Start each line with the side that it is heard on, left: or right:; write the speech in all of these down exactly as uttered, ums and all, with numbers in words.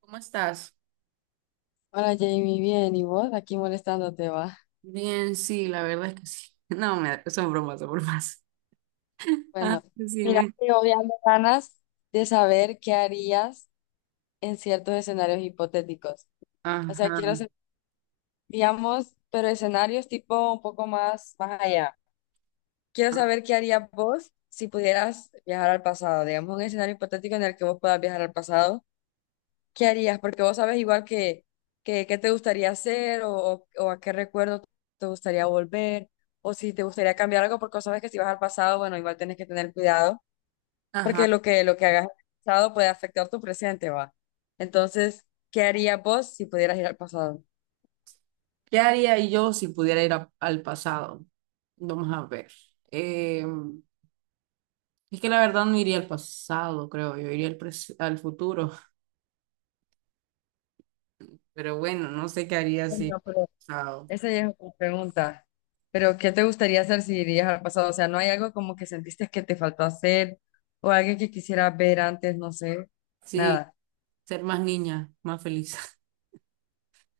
right: ¿Cómo estás?
left: Hola Jamie, bien, ¿y vos? Aquí molestándote va.
right: Bien, sí, la verdad es que sí. No, me, son bromas, son bromas. Ah,
left: Bueno, mira,
right: decime.
left: yo ya me ganas de saber qué harías en ciertos escenarios hipotéticos. O sea,
right: Ajá,
left: quiero hacer, digamos, pero escenarios tipo un poco más más allá. Quiero saber qué harías vos si pudieras viajar al pasado, digamos, un escenario hipotético en el que vos puedas viajar al pasado. ¿Qué harías? Porque vos sabes igual que, que, qué te gustaría hacer o, o, o a qué recuerdo te gustaría volver, o si te gustaría cambiar algo, porque vos sabes que si vas al pasado, bueno, igual tienes que tener cuidado,
right: ajá.
left: porque lo que, lo que hagas en el pasado puede afectar tu presente, va. Entonces, ¿qué harías vos si pudieras ir al pasado?
right: ¿Qué haría yo si pudiera ir a- al pasado? Vamos a ver. Eh, es que la verdad no iría al pasado, creo. Yo iría al, pres- al futuro. Pero bueno, no sé qué haría si
left: Bueno,
right: fuera al
left: pero
right: pasado.
left: esa ya es otra pregunta. Pero ¿qué te gustaría hacer si irías al pasado? O sea, ¿no hay algo como que sentiste que te faltó hacer o alguien que quisieras ver antes? No sé,
right: Sí,
left: nada.
right: ser más niña, más feliz.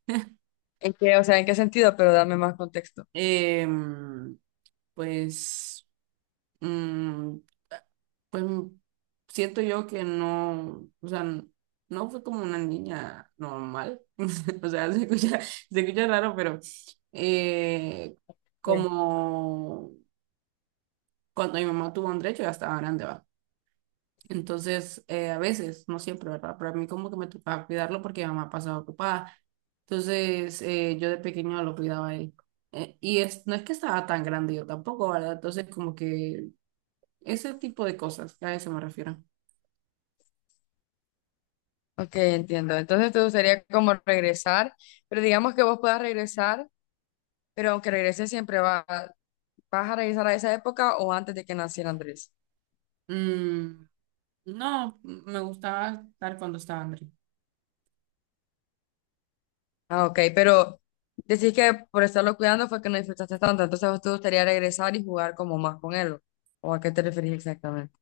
left: ¿En qué, o sea, en qué sentido? Pero dame más contexto.
right: Em, pues. mm, pues mm, siento yo que no, o sea, no fue como una niña normal, o sea, se escucha, se escucha raro, pero eh,
left: Sí.
right: como cuando mi mamá tuvo a Andrés, yo ya estaba grande, va. Entonces, eh, a veces, no siempre, ¿verdad? Pero a mí como que me tocaba cuidarlo porque mi mamá pasaba ocupada. Entonces, eh, yo de pequeño lo cuidaba a él. Eh, y es, no es que estaba tan grande yo tampoco, ¿verdad? Entonces, como que ese tipo de cosas, a eso me refiero.
left: Ok, entiendo. Entonces te gustaría como regresar, pero digamos que vos puedas regresar, pero aunque regreses siempre va, vas a regresar a esa época o antes de que naciera Andrés.
right: Mm, no, me gustaba estar cuando estaba André.
left: Ah, ok, pero decís que por estarlo cuidando fue que no disfrutaste tanto, entonces a vos te gustaría regresar y jugar como más con él, ¿o a qué te referís exactamente?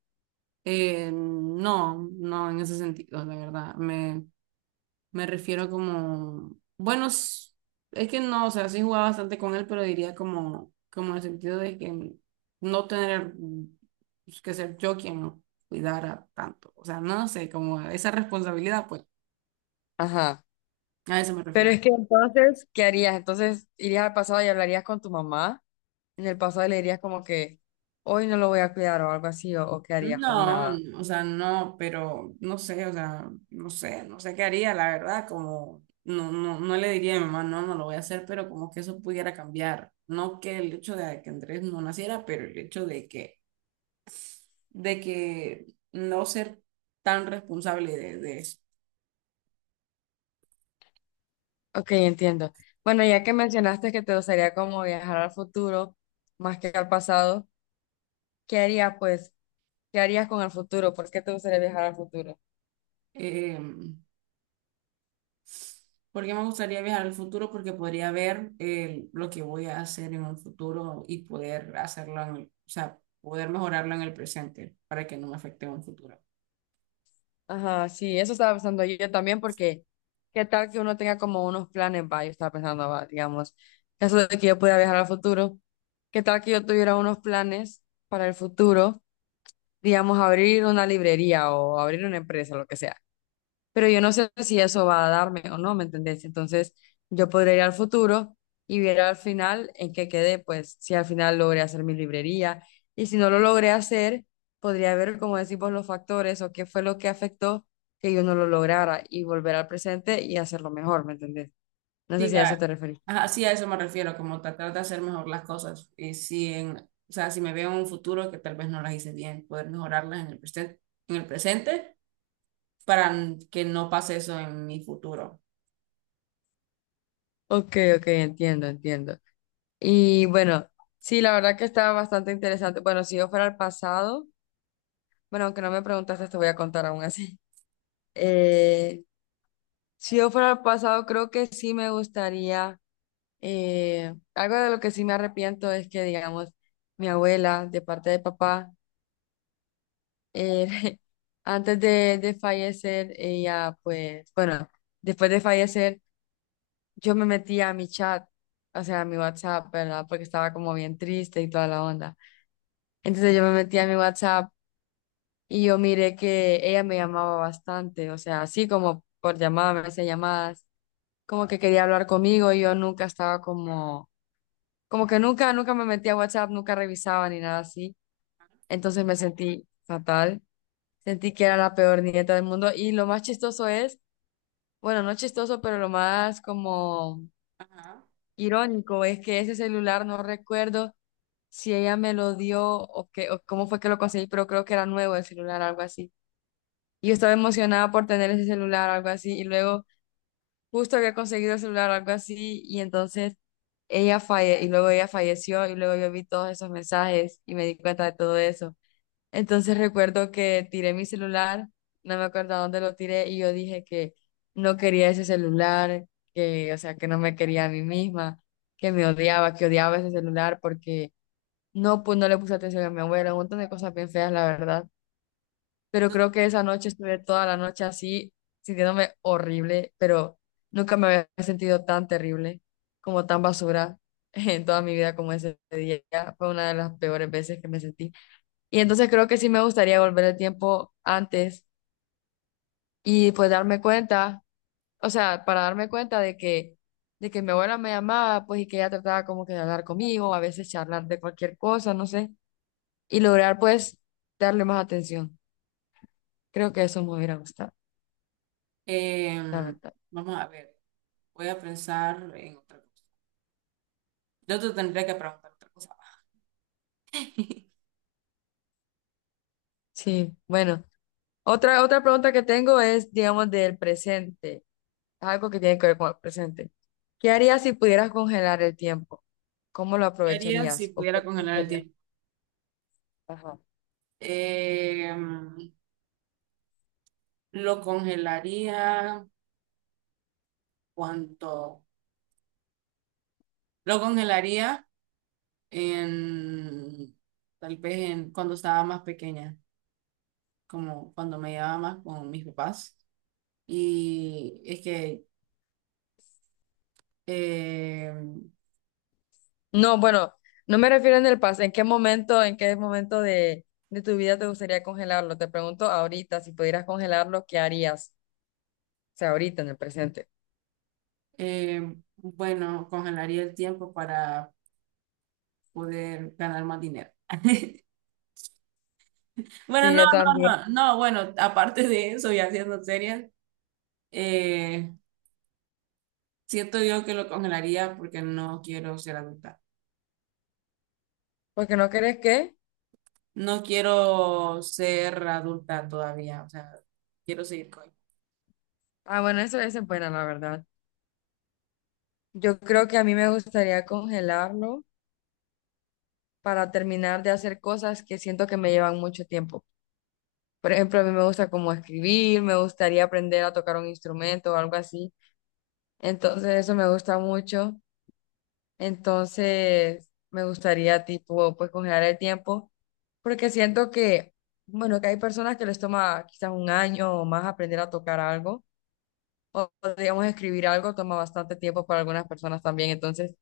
right: Eh, no, no en ese sentido, la verdad. Me, me refiero como, bueno, s- es que no, o sea, sí jugaba bastante con él, pero diría como, como en el sentido de que no tener mm, que ser yo quien lo cuidara tanto. O sea, no sé, como esa responsabilidad, pues,
left: Ajá.
right: a eso me
left: Pero
right: refiero.
left: es que entonces, ¿qué harías? Entonces, ¿irías al pasado y hablarías con tu mamá? En el pasado le dirías como que hoy no lo voy a cuidar o algo así, o, o qué harías, o
right: No,
left: nada.
right: o sea, no, pero no sé, o sea, no sé, no sé qué haría, la verdad, como no, no, no le diría a mi mamá, no, no lo voy a hacer, pero como que eso pudiera cambiar. No que el hecho de que Andrés no naciera, pero el hecho de que, de que no ser tan responsable de, de eso.
left: Ok, entiendo. Bueno, ya que mencionaste que te gustaría como viajar al futuro más que al pasado, ¿qué harías pues? ¿Qué harías con el futuro? ¿Por qué te gustaría viajar al futuro?
right: Em, Porque me gustaría viajar al futuro porque podría ver eh, lo que voy a hacer en un futuro y poder hacerlo, en el- o sea, poder mejorarlo en el presente para que no me afecte en un futuro.
left: Ajá, sí, eso estaba pensando yo también, porque qué tal que uno tenga como unos planes, va. Yo estaba pensando, va, digamos, eso de que yo pudiera viajar al futuro, qué tal que yo tuviera unos planes para el futuro, digamos, abrir una librería o abrir una empresa, lo que sea, pero yo no sé si eso va a darme o no, ¿me entendés? Entonces, yo podría ir al futuro y ver al final en qué quedé, pues si al final logré hacer mi librería, y si no lo logré hacer, podría ver, como decimos, los factores o qué fue lo que afectó que yo no lo lograra, y volver al presente y hacerlo mejor, ¿me entendés? No sé
right: Sí,
left: si a eso
right: a,
left: te referís.
right: ajá, sí, a eso me refiero, como tratar de hacer mejor las cosas. Y si en, o sea, si me veo en un futuro que tal vez no las hice bien, poder mejorarlas en el presente, en el presente para n- que no pase eso en mi futuro.
left: Ok, ok, entiendo, entiendo. Y bueno, sí, la verdad que estaba bastante interesante. Bueno, si yo fuera al pasado, bueno, aunque no me preguntaste, te voy a contar aún así. Eh, Si yo fuera al pasado, creo que sí me gustaría, eh, algo de lo que sí me arrepiento es que, digamos, mi abuela, de parte de papá, eh, antes de, de fallecer, ella, pues, bueno, después de fallecer, yo me metía a mi chat, o sea, a mi WhatsApp, ¿verdad? Porque estaba como bien triste y toda la onda. Entonces yo me metía a mi WhatsApp y yo miré que ella me llamaba bastante, o sea, así como por llamadas, me hacía llamadas, como que quería hablar conmigo y yo nunca estaba como, como que nunca, nunca me metía a WhatsApp, nunca revisaba ni nada así. Entonces me sentí fatal, sentí que era la peor nieta del mundo, y lo más chistoso es, bueno, no chistoso, pero lo más como
right: Ajá.
left: irónico es que ese celular no recuerdo si ella me lo dio o, que, o cómo fue que lo conseguí, pero creo que era nuevo el celular, algo así. Y yo estaba emocionada por tener ese celular, algo así, y luego justo había conseguido el celular algo así, y entonces ella falle y luego ella falleció y luego yo vi todos esos mensajes y me di cuenta de todo eso. Entonces recuerdo que tiré mi celular, no me acuerdo a dónde lo tiré, y yo dije que no quería ese celular, que o sea, que no me quería a mí misma, que me odiaba, que odiaba ese celular porque no, pues no le puse atención a mi abuela, un montón de cosas bien feas, la verdad, pero creo que esa noche estuve toda la noche así, sintiéndome horrible, pero nunca me había sentido tan terrible, como tan basura en toda mi vida como ese día. Fue una de las peores veces que me sentí. Y entonces creo que sí me gustaría volver el tiempo antes y pues darme cuenta, o sea, para darme cuenta de que de que mi abuela me llamaba, pues, y que ella trataba como que de hablar conmigo, a veces charlar de cualquier cosa, no sé, y lograr, pues, darle más atención. Creo que eso me hubiera gustado, la
right: Em,
left: verdad.
right: Vamos a ver, voy a pensar en otra cosa. Yo te tendría que preguntar otra cosa.
left: Sí, bueno. Otra, otra pregunta que tengo es, digamos, del presente. Algo que tiene que ver con el presente. ¿Qué harías si pudieras congelar el tiempo? ¿Cómo lo
right: ¿Qué haría si
left: aprovecharías? ¿O qué
right: pudiera congelar el
left: pensarías?
right: tiempo?
left: Ajá.
right: Em, lo congelaría cuánto. Lo congelaría en, tal vez en, cuando estaba más pequeña, como cuando me llevaba más con mis papás. Y es que, eh,
left: No, bueno, no me refiero en el pasado. ¿En qué momento, en qué momento de, de tu vida te gustaría congelarlo? Te pregunto ahorita, si pudieras congelarlo, ¿qué harías? O sea, ahorita en el presente.
right: eh, bueno, congelaría el tiempo para poder ganar más dinero. Bueno,
left: Sí,
right: no,
left: yo
right: no,
left: también.
right: no, no, bueno, aparte de eso y haciendo serias, eh, siento yo que lo congelaría porque no quiero ser adulta.
left: Porque no crees que...
right: No quiero ser adulta todavía, o sea, quiero seguir con.
left: Ah, bueno, eso, eso es buena, la verdad. Yo creo que a mí me gustaría congelarlo, para terminar de hacer cosas que siento que me llevan mucho tiempo. Por ejemplo, a mí me gusta como escribir, me gustaría aprender a tocar un instrumento o algo así. Entonces, eso me gusta mucho. Entonces, me gustaría tipo, pues congelar el tiempo, porque siento que, bueno, que hay personas que les toma quizás un año o más aprender a tocar algo, o o, digamos escribir algo toma bastante tiempo para algunas personas también. Entonces,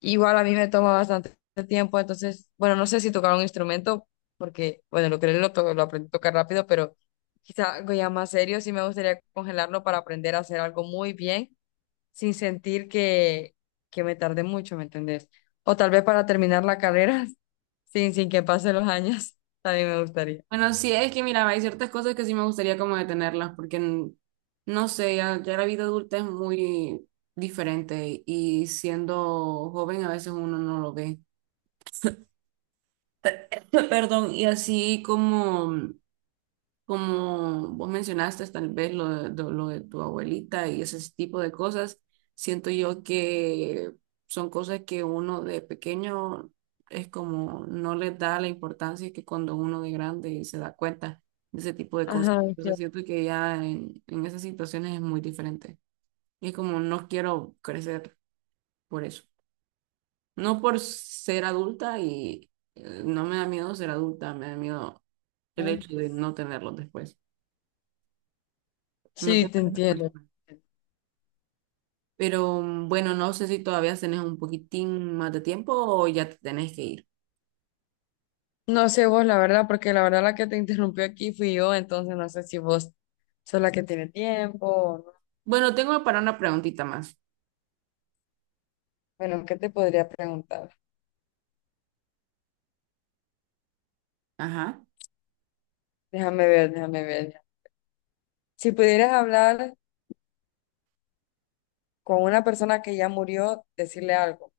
left: igual a mí me toma bastante tiempo, entonces, bueno, no sé si tocar un instrumento, porque, bueno, lo que lo, to- lo aprendí a tocar rápido, pero quizá algo ya más serio, sí me gustaría congelarlo para aprender a hacer algo muy bien, sin sentir que, que me tarde mucho, ¿me entendés? O tal vez para terminar la carrera, sin, sin que pasen los años, también me gustaría.
right: Bueno, sí, es que mira, hay ciertas cosas que sí me gustaría como detenerlas, porque n- no sé, ya, ya la vida adulta es muy diferente y siendo joven a veces uno no lo ve. Perdón, y así como. Como vos mencionaste, tal vez lo de, de- lo de tu abuelita y ese tipo de cosas, siento yo que son cosas que uno de pequeño es como no les da la importancia que cuando uno de grande se da cuenta de ese tipo de cosas.
left: Ajá,
right: Entonces
left: entiendo.
right: siento que ya en, en esas situaciones es muy diferente. Y es como no quiero crecer por eso. No por ser adulta y eh, no me da miedo ser adulta, me da miedo el hecho de no tenerlos después. No
left: Sí, te
right: tener esa
left: entiendo.
right: persona. Pero mm, bueno, no sé si todavía tenés un poquitín más de tiempo o ya te tenés que ir.
left: No sé vos, la verdad, porque la verdad la que te interrumpió aquí fui yo, entonces no sé si vos sos la que tiene tiempo.
right: Bueno, tengo para una preguntita más.
left: Bueno, ¿qué te podría preguntar?
right: Ajá.
left: Déjame ver, déjame ver. Si pudieras hablar con una persona que ya murió, decirle algo,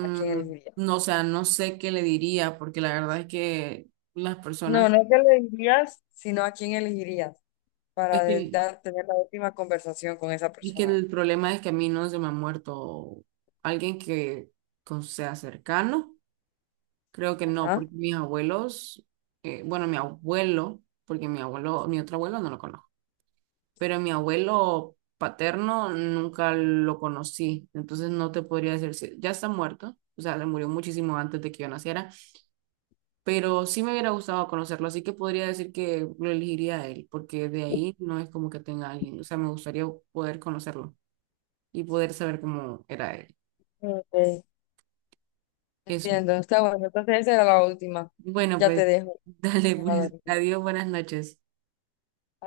left: ¿a quién elegirías?
right: no, o sea, no sé qué le diría, porque la verdad es que las
left: No,
right: personas,
left: no que le dirías, sino a quién elegirías para
right: es
left: de-
right: que,
left: dar- tener la última conversación con esa
right: es que
left: persona.
right: el problema es que a mí no se me ha muerto alguien que con- sea cercano. Creo que no,
left: Ajá.
right: porque mis abuelos, eh, bueno, mi abuelo, porque mi abuelo, mi otro abuelo no lo conozco. Pero mi abuelo paterno nunca lo conocí, entonces no te podría decir si ya está muerto, o sea, le murió muchísimo antes de que yo naciera, pero sí me hubiera gustado conocerlo, así que podría decir que lo elegiría a él, porque de ahí no es como que tenga alguien, o sea, me gustaría poder conocerlo y poder saber cómo era él.
left: Ok.
right: Eso.
left: Entiendo, está bueno. Entonces esa era la última.
right: Bueno,
left: Ya te
right: pues
left: dejo.
right: dale,
left: Vayas a
right: pues
left: dormir.
right: adiós, buenas noches.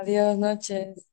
left: Adiós, noches.